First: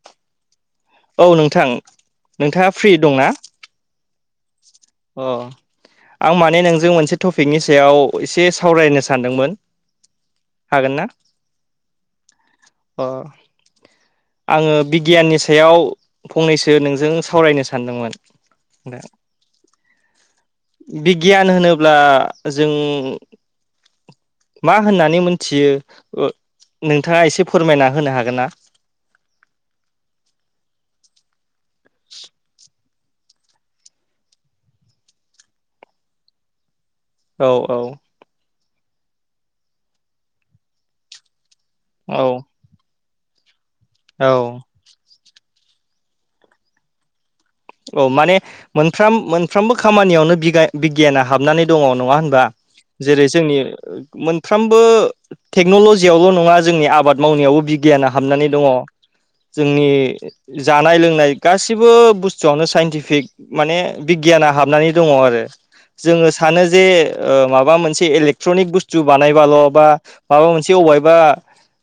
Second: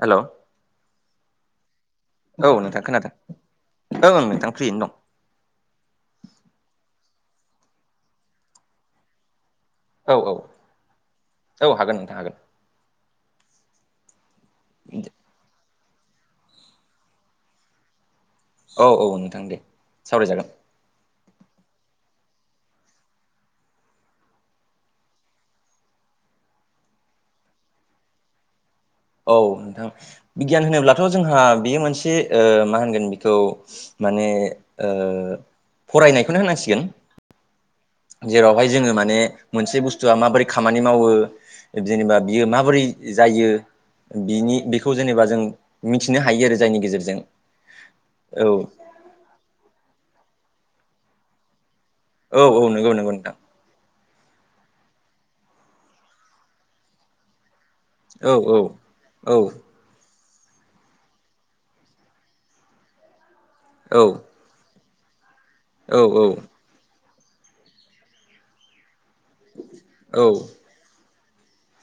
हेल' औ नोंथां नोंथाङा फ्रि खोनादों दंना? ओं ओं नोंथां फ्रियैनो दं आं माने नोंजों मोनसे टपिकनि सायाव, एसे सावरायनो सानदोंमोन। औ औ हागोन ना औ हागोन नोंथां हागोन अ आङो बिगियाननि सायाव फंनैसो नोंजों सावरायनो सानदोंमोन। औ औ नोंथां दे सावरायजागोन। बिगियान होनोब्ला जों मा होननानै मोनथियो अ नोंथाङा एसे फोरमायना होनो हागोन ना औ नोंथां बिगियान होनोब्लाथ जोंहा बेयो मोनसे ओ मा होनगोन बेखौ माने ओ फरायनायखौनो होनांसिगोन। औ औ जेरावहाय जोङो माने मोनसे बुस्थुआ माबोरै खामानि मावो जेनेबा औ बियो माबोरै जायो औ बिनि बेखौ जेनेबा जों मिथिनो हायो आरो जायनि गेजेरजों औ माने मोनफ्राम मोनफ्रोमबो खामानियावनो बिगाय बिगियाना हाबनानै दङ नङा औ होनबा औ नंगौ नंगौ जेरै नोंथां जोंनि मोनफ्रोमबो टेक्नलजियावल नङा जोंनि आबाद मावनायावबो बि गियाना औ हाबनानै औ दङ जोंनि जानाय लोंनाय गासिबो बुस थुयावनो साइन्टिफिक माने औ बिगियाना हाबनानै दङ आरो औ औ जोङो सानो जे ओ माबा मोनसे इलेक्ट्रनिक बुस्थु बानायबाल बा औ माबा मोनसे अबायबा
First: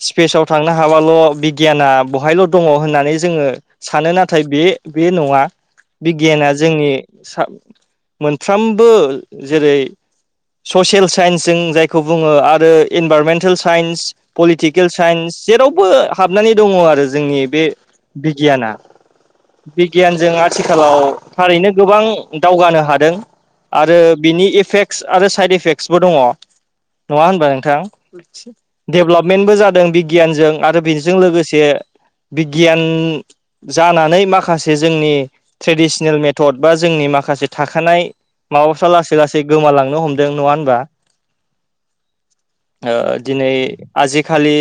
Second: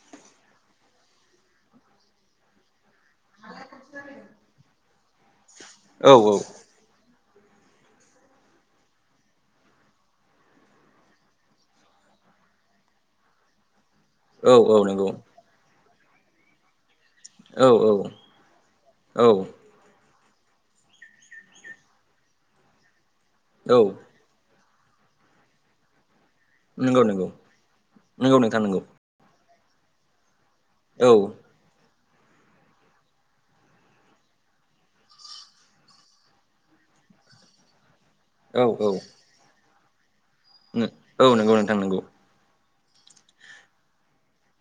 स्पेसाव थांनो हाबाल बिगियाना बहायल दङ होना नै जोङो सानो नाथाय बे बे नङा औ बिगियाना जोंनि सा मोनफ्रामबो जेरै ससियेल साइन्स जों जायखौ बुङो आरो इनभारमेन्टेल साइन्स औ औ पलिटिकेल नंगौ साइन्स जेरावबो हाबनानै दङ आरो जोंनि बे औ औ बिगियाना औ बिगियानजों आथ थिखालाव थारैनो गोबां दावगानो हादों औ आरो बिनि एफेक्ट आरो साइद एफेक्टसबो दङ नंगौ नङा नंगौ होनबा नोंथां नंगौ नोंथां नंगौ डेभेलपमेन्टबो जाद दों बिगियानजों आरो बेजों औ लोगोसे बिगियान जानानै माखासे जोंनि ट्रेडिसनेल मेथड बा जोंनि माखासे थाखानाय औ माबाफ्रा लासै लासै गोमालांनो हम औ नोंगौ नोंथां नोंगौ ओ दिनै आजिखालि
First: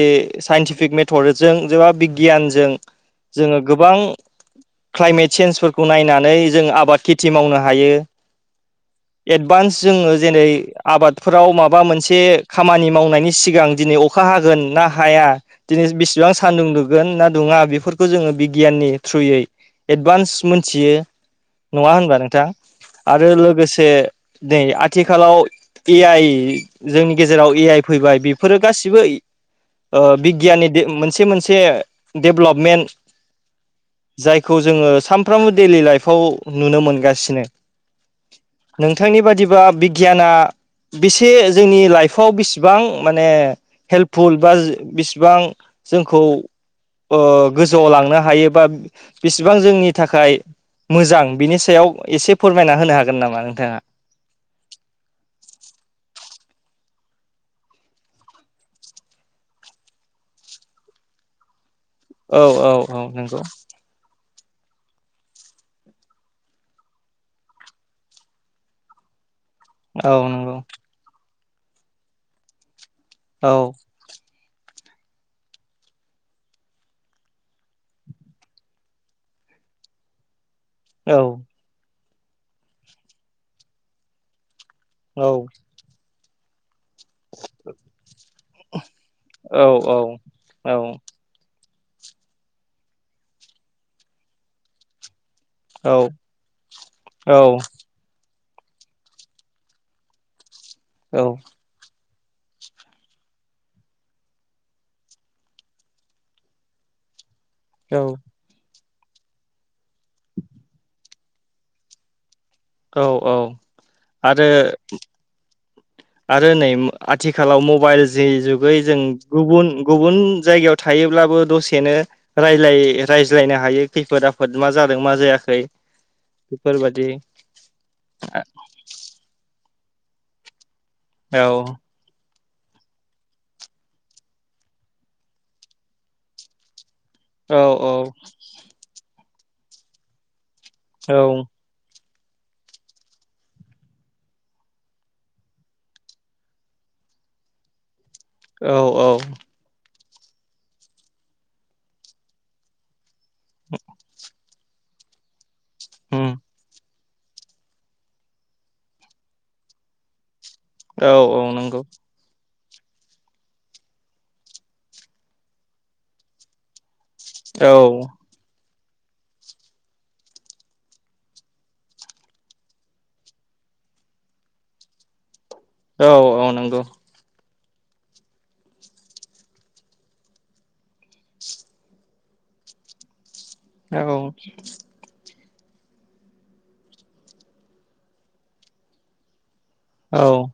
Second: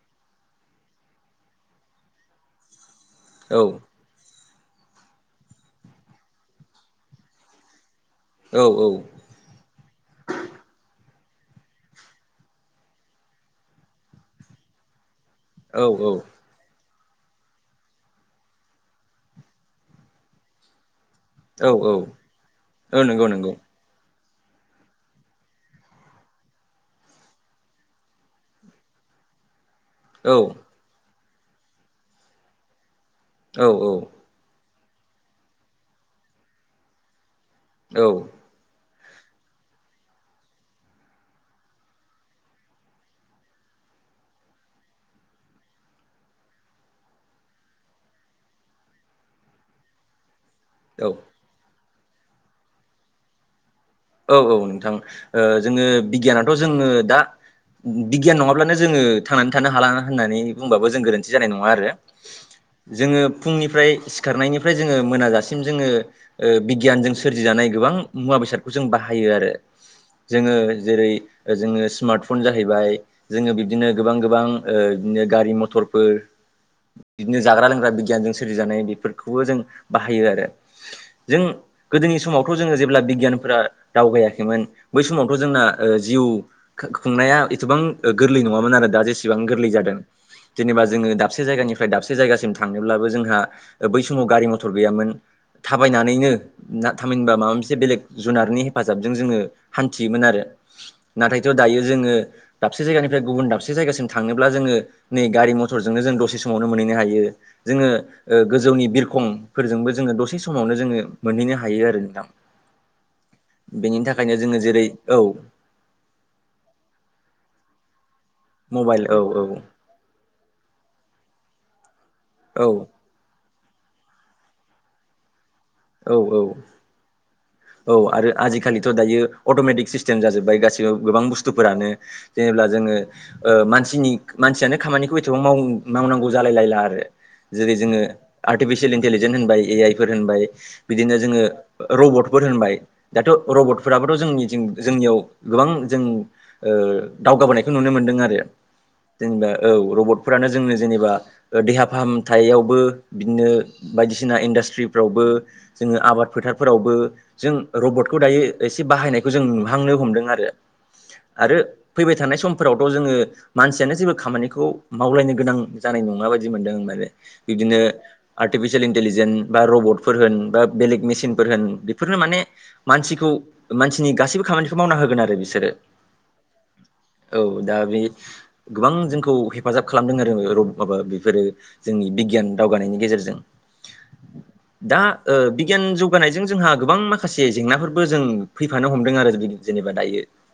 साइन्टिफिक मेथडजों जेबा बिगियानजों औ जोङो गोबां क्लाइमेट सेेन्जफोरखौ नायनानै जों आबाद खेथि मावनो हायो। औ एडभान्स जोङो जेरै आबाद फोराव माबा मोनसे खामानि मावनायनि सिगां दिनै अखा हागोन ना हाया। औ दिनै बेसेबां सान्दुं दु गोन ना दुङा बेफोरखौ जोङो बिगियाननि थ्रुयै एडभान्स मोनथियो औ नङा औ होनबा नोंथां औ नंगौ आरो नंगौ लोगोसे दै आथिखालाव ए आइ जोंनि गेजेराव ए आइ फैबाय बेफोरो गासिबो ओ औ बिगियाननि दे ओ मोनसे मोनसे डेभलपमेन्ट औ औ जायखौ जोङो सामफ्रामबो दैलि लाइफआव नुनो मोनगासिनो औ नोंथांनि बादिबा बिगियाना बेसे जोंनि लाइफआव बिसिबां माने हेल्पफुल बा बिसिबां जोंखौ ओ गोजौआव लांनो हायो बा बिसिबां जोंनि थाखाय मोजां बिनि सायाव एसे फोरमायना होनो हागोन नामा नोंथाङा औ औ नोंथां ओ जोङो बिगियानाथ जोङो दा बिगियान नङाब्लानो जोङो थांनानै थानो हाला होननानै बुंबाबो जों गोरोन्थि जानाय नङा आरो औ औ औ जोङो नंगौ फुंनिफ्राय सिखारनायनिफ्राय जोङो मोनाजासिम जोङो ओ बिगियानजों सोरजिजानाय गोबां मुवा बेसाद खौ जों बाहायो आरो औ नंगौ जोङो जेरै जोङो स्मार्ट फन जाहैबाय औ जोङो बिब्दिनो गोबां गोबां ओ बिदिनो गारि मथरफोर बिब्दिनो जाग्रा लोंग्रा बिगियानजों सोरजिजानाय बेफोरखौबो जों बाहायो आरो औ जों गोदोनि समावथ जोङो जेब्ला बिगियानफोरा दावगायाखैमोन बै औ समावथ जोंना ओ जिउ खुंनाया एसेबां गोरलै नङामोन आरो दा जेसेबां गोरलै जादों। औ जेनेबा जोङो दाबसे जायगानि फ्राय दाबसे जायगासिम थांनोब्लाबो जोंहा बै समाव गारि मथर गैयामोन। थाबायनानैनो ना थामहिनबा माबा मोनसे औ बेलेग जुनारनि हेफाजाबजों जोङो हान्थियोमोन आरो नाथायथ' दायो जोङो दाबसे जायगानिफ्राय गुबुन दाबसे जायगासिम थांनोब्ला जोङो नै गारि मथरजोंनो जों दसे समावनो मोनहैनो हायो। जोङो औ ओ गोजौनि बिब खंफोरजोंबो जोङो दसे समावनो जोङो मोनहैनो हायो आरो नोंथां। औ औ बेनि थाखायनो आरो जोङो जेरै औ। आरो नै आथिखालाव मबाइल जेय' जुगै जों मबाइल औ औ गुबुन गुबुन जायगायाव थायोब्लाबो दसेनो रायलाय औ रायज्लायनो हायो खैफोद आफोद मा जादों मा जायाखै। औ औ बेफोरबादि औ आरो आजिखालिथ' दायो अट'मेटिक सिस्टेम जाजोबबाय गासिबो गोबां औ बुस्थुफोरानो। जेनेब्ला जोङो ओ मानसिनि मानसियानो खामानिखौ एथबां मावो मावनांगौ जालाय लायला आरो। औ जेरै जोङो आर्टिफिसियेल इन्टेलिजेन होनबाय ए आइ फोर होनबाय औ बिदिनो जोङो रबटफोर होनबाय दाथ' रबटफोराबोथ' जोंनि जोंनि जोंनियाव गोबां जों ओ ओ दावगाबोनायखो नुनो मोनदों आरो। जे औ औ जेनेबा औ रबटफोरानो जोंनो जेनेबा देहा फाहामथायावबो बिदिनो बायदिसिना इन्डास्ट्रिफ्रावबो जोङो आबाद उम फोथारफोरावबो जों रबटखौ दायो एसे बाहायनायखौ जों नुहांनो हमदों आरो। औ औ आरो नंगौ फैबाय थानाय सम फोरावथ' जोङो मानसियानो जेबो खामानिखौ मावलायनो गोनां जानाय नङा बायदि मोनदों माने औ बिदिनो आर्टिफिसियेल इन्टलिजेन बा रबट फोर होन बा बेलेग मेसिनफोर होन बेफोरनो माने मानसिखौ मानसिनि गासिबो खामानिखौ मावना होगोन आरो बिसोरो औ औ नोंगौ। औ दा बे गोबां जोंखौ हेफाजाब खालामदों आरो रब माबा बेफोरो जोंनि बिगियान दावगानायनि गेजेरजों औ दा ओ बिगियान जौगानायजों जोंहा गोबां माखासे जेंनाफोरबो जों फैफानो हमदों आरो जेनेबा दायो औ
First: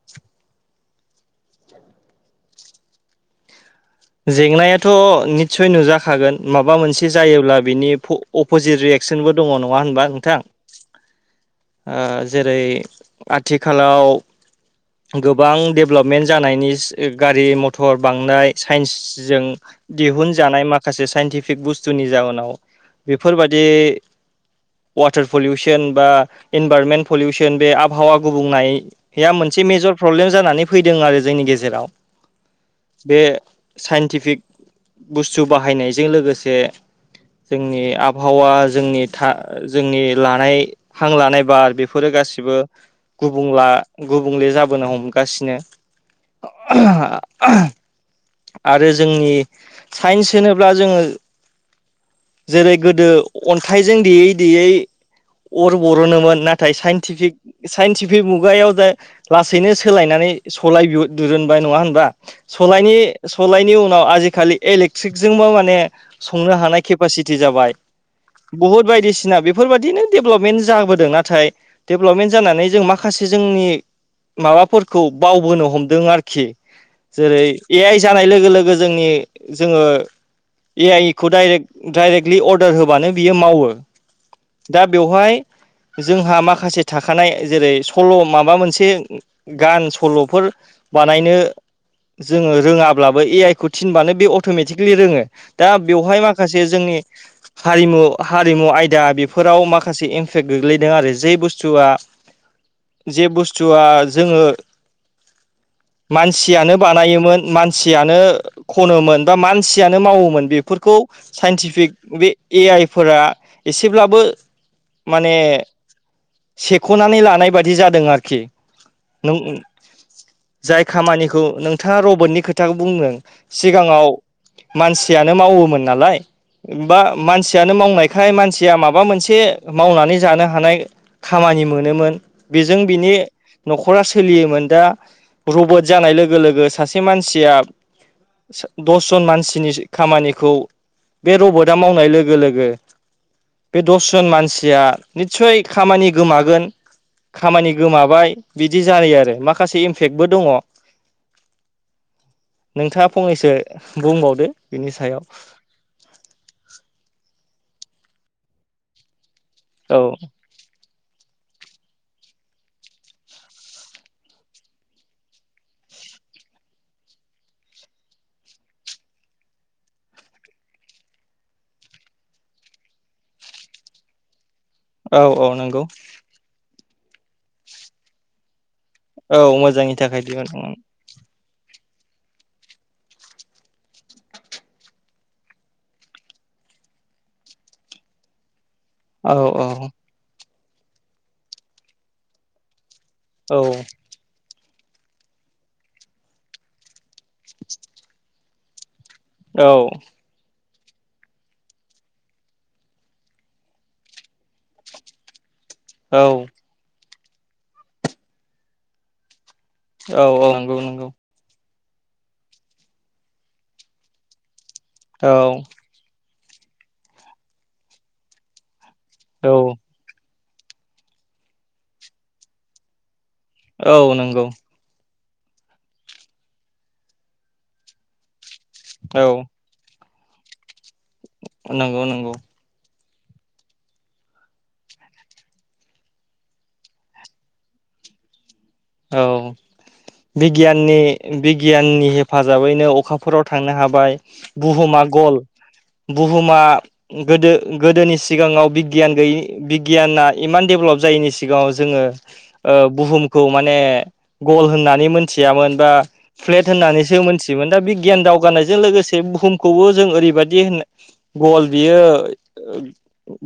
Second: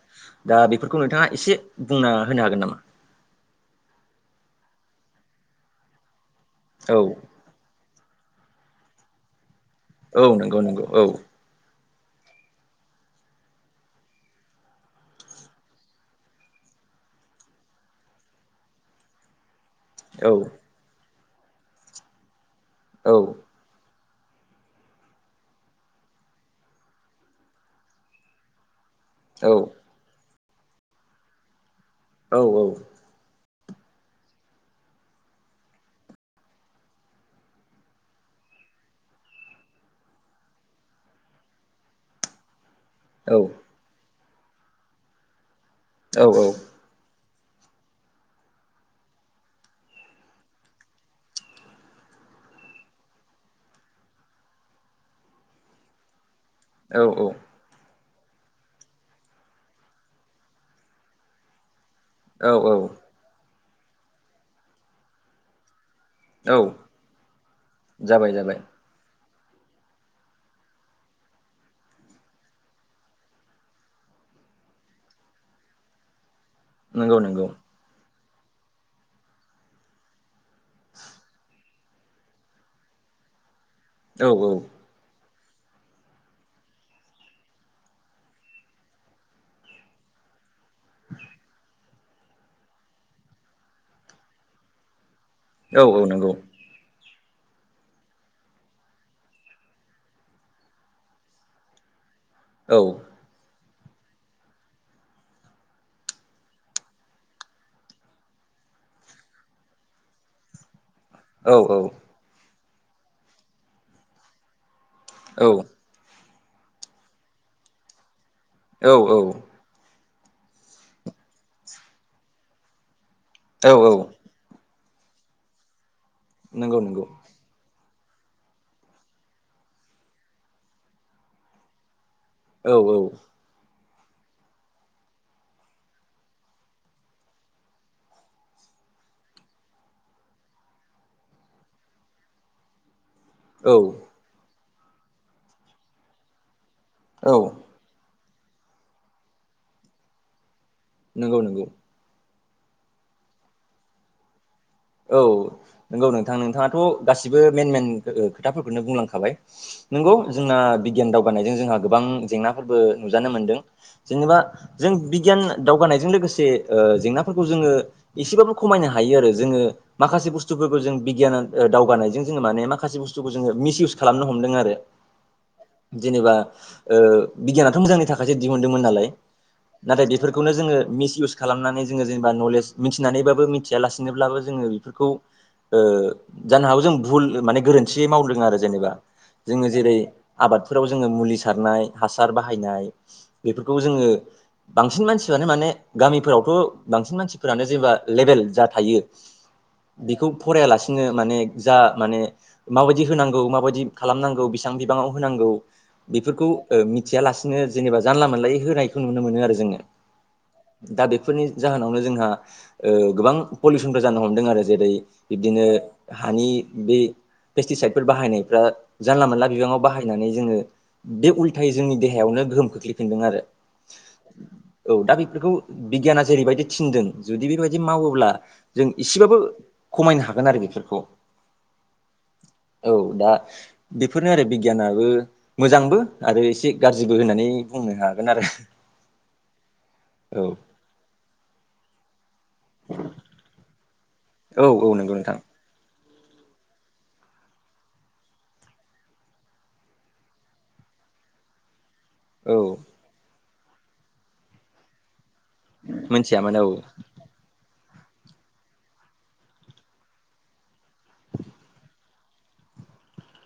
दा बेफोरखौ नोंथाङा एसे बुंना होनो हागोन नामा। जेंनायाथ' निस्सय नुजाखागोन माबा मोनसे औ जायोब्ला बिनि फ' फ' पजि रियेक्सनबो दङ न' औ नंगौ नंगौ औ। ओ जेरै आथिखालाव गोबां डेभलपमेन्ट जानायनि गारि मथर बांनाय साइन्सजों औ दिहुनजानाय माखासे साइन्टिफिक बुस्थुनि जाउोनाव औ बेफोरबादि वाटार पलिउसन बा इनभारमेन्ट पलिउसन बे आबहावा गुबुंनाय औ थि मेजर प्रब्लेम जानानै फैदों आरो जोंनि गेजेराव। औ औ बे साइन्टिफिक बुस्थु बाहायनायजों लोगोसे जोंनि आबहावा जोंनि था जोंनि लानाय हां लानाय बार बेफोरो गा गासिबो औ गुबुंला गुबुंले जाबोनो हमगासिनो। औ औ। आरो जोंनि साइन्स होनोब्ला जोङो जेरै गोदो अन्थाइजों देयै देयै अर बर'नोमोन नाथाय औ साइन्टिफिक साइन्टिफिक बे मुगायाव जे लासैनो सोलायनानै सलाय बि दिरुनबाय नङा होन बा? औ सलायनि सलायनि उनाव आजिखालि इलेकट्रिकजोंबो माने औ संनो हानाय खेफासिटि जाबाय, जाबाय जाबाय बुहुत बायदि बायदिसिना बेफोरबायदिनो डेभेलपमेन्ट जाबोदों नाथाय डेभेलपमेन्ट जानानै जों माखासे जोंनि माबाफोरखौ बावबोनो हमदों आरोखि नंगौ जेरै नंगौ ए आइ जानाय लोगो लोगो जोंनि जोङो ए आइ खौे डाइरेक्ट डाइरेक्टलि अर्डार होबानो बियो मावो। औ औ दा बेवहाय जोंहा माखासे थाखानाय जेरै सल' माबा मोनसे गान सल'फोर बानायनो जोङो रोङाब्लाबो ए आइ खौ थिनबानो बे अट'मेटिकलि रोङो। औ औ नंगौ। बे जोंनि हारिमु हारिमु आयदा बेफोराव माखासे इमपेक्ट गोग्लैदों आरो जे बुस थुआ औ जे बुस्थुआ जोङो मानसियानो बानायोमोन मानसियानो खनोमोन बा मानसियानो मावोमोन बेफोरखौ औ साइन्टिफिक बे ए आइफोरा एसेब्लाबो माने औ सेख'नानै लानाय बादि जादों आरो खि। औ औ नोंं ओ जाय खामानिखौ नोंथाङा रबटनि खोथाखौ बुंदों औ सिगाङाव मानसियानो मावोमोन नालाय नंगौ बा नंगौ मानसियानो मावनाय निफ्राय मानसिया माबा मोनसे मावनानै जानो हानाय खामानि मोनोमोन। औ बेजों औ बिनि न'खरा सोलियोमोन दा रबट जानाय लोगो लोगो सासे मानसिया दसजन मानसिनि खामानिखौ बे रबटआ मावनाय लोगो लोगो औ बे दसजन मानसि या निस्सय खामानि गोमागोन, औ खामानि गोमाबाय बिदि जायो आरो, माखासे इमफेक्टबो दङ नंगौ नंगौ। नोंथाङा फंनैसो बुंबावदो बिनि सायाव। नोंगौ नोंथां नोंथाङाथ' गासिबो मेइन मेइन ओ खोथाफोरखौनो बुंलांखाबाय। औ नंगौ जोंना बिगियान दावगानायजों जोंहा गोबां जेंनाफोरबो नुजानो मोनदों जेनबा जों बिगियान दावगा नायजों लोगोसे ओ जेंनाफोरखौ जोङो एसेबाबो खमायनो हायो आरो जोङो माखासे बुस्थुफोरखौ जों बिगियान ओ दावगानायजों जोङो माने माखासे बुस्थुखौ जोङो मिस इउस खालामनो हमदों आरो। औ औ नंगौ। जेनेबा ओ बिगियानाथ' मोजांनि थाखायसो दिहुन दोंमोन नालाय औ मोजांनि नाथाय थाखाय दिहुन बेफोरखौनो जोङो मिस इउस खालामनानै जोङो जेनेबा नलेज मिथिनानैबाबो मिथियालासेनोब्लाबो जोङो बेफोरखौ ओ जानो हागौ जों भुल माने गोरोन्थि मावदों आरो जेनेबा। औ जोङो औ। जेरै आबादफोराव जोङो मुलि सारनाय हासार बाहायनाय बेफोरखौ जोङो बांसिन मानसियानो माने गामिफोरावथ' बांसिन मानसिफोरानो जेनेबा लेबेल जा थायो, औ बेखौ फरायालासि नो माने जा माने माबायदि होनांगौ माबायदि खालामनांगौ बेसेबां बिबाङाव होनांगौ औ बेफोरखौ ओ मिथियालासिनो जेनेबा जानला मोनलायै होनायखौ नुनो मोनो आरो जोङो। औ औ नंगौ दा नंगौ। बेफोरनि जाहोनावनो जोंहा ओ गोबां पलिउसनफोर जानो हमदों आरो जेरै औ बिब्दिनो हानि बे पेस्टिसाइदफोर बाहायनायफ्रा जानला मोनला औ बिबाङाव बाहायनानै जोङो बे उल्थायै जोंनि देहायावनो गोहोम खोख्लैफिनदों आरो औ नंगौ बेखौ बिगियाना जेरैबायदि थिनदों जुदि बेबायदि मावोब्ला जों औ इसेबाबो खमायनो हागोन आरो बेफोरखौ नंगौ नंगौ औ- दा बेफोरनो आरो बिगियानाबो मोजांबो आरो एसे गाज्रिबो होननानै बुं नो हागोन आरो औ औ बिगियाननि बिगियाननि हेफाजाबै नो अखाफोराव थांनो हाबाय औ औ बुहुम नंगौ गल नोंथां बुहुमा गोदो गोदोनि सिगांङाव बिगियान गैय बिगियाना इमान डेभेलप जायनि सिगां औ जोंङो बुहुमखौ माने गल होननानै मोन मिथियामोन बा मिथियामोन औ फ्लेट होननानैसो मोनथियोमोन दा बे गियान दावगानायजों लोगोसे बुहुमखौबो जों ओरैबायाददि होन गल बियो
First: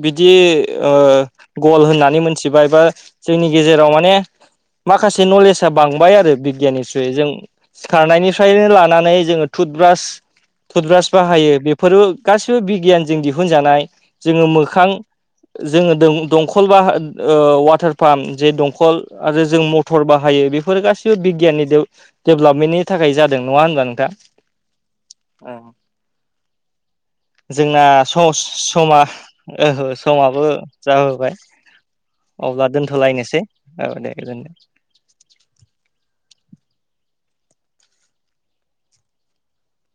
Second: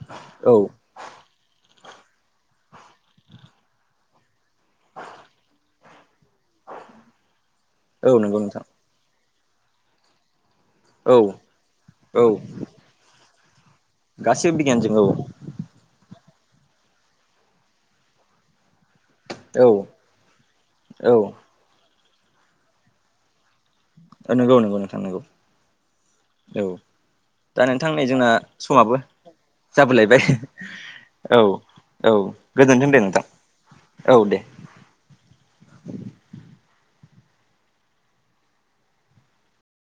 बिदि औ ओ गल होननानै मिथिबाय बा जोंनि गेजेराव माने माखासे नलेजआ बांबाय आरो बिगियाननिख्रुइ जों औ नंगौ नोंथां सिखारनायनिफ्रायनो लानानै जोंङो थुदब्रास थुदब्रास औ बाहायो बेफोरबो औ गासिबो बिगियानजों दिहुनजानाय जोंङो गासैबो मोखां बिगियानजों औ जोंङो दोम दंखल बा ओ वाटार पाम्प जे दंखल आरो जों म टर औ बाहायो बेफोर गासिबो औ बिगियाननि डेभेलपमेन्टनि थाखाय जादों नंङा होन ओ नंगौ नंगौ नोंथां नंगौ औ दा नोंथांनाय जोंना समाबो ओहो जाबोलायबाय समाबो जाबोबाय औ औ अब्ला गोजोनथों दे नोंथां दोनथ'लायनोसै औ दे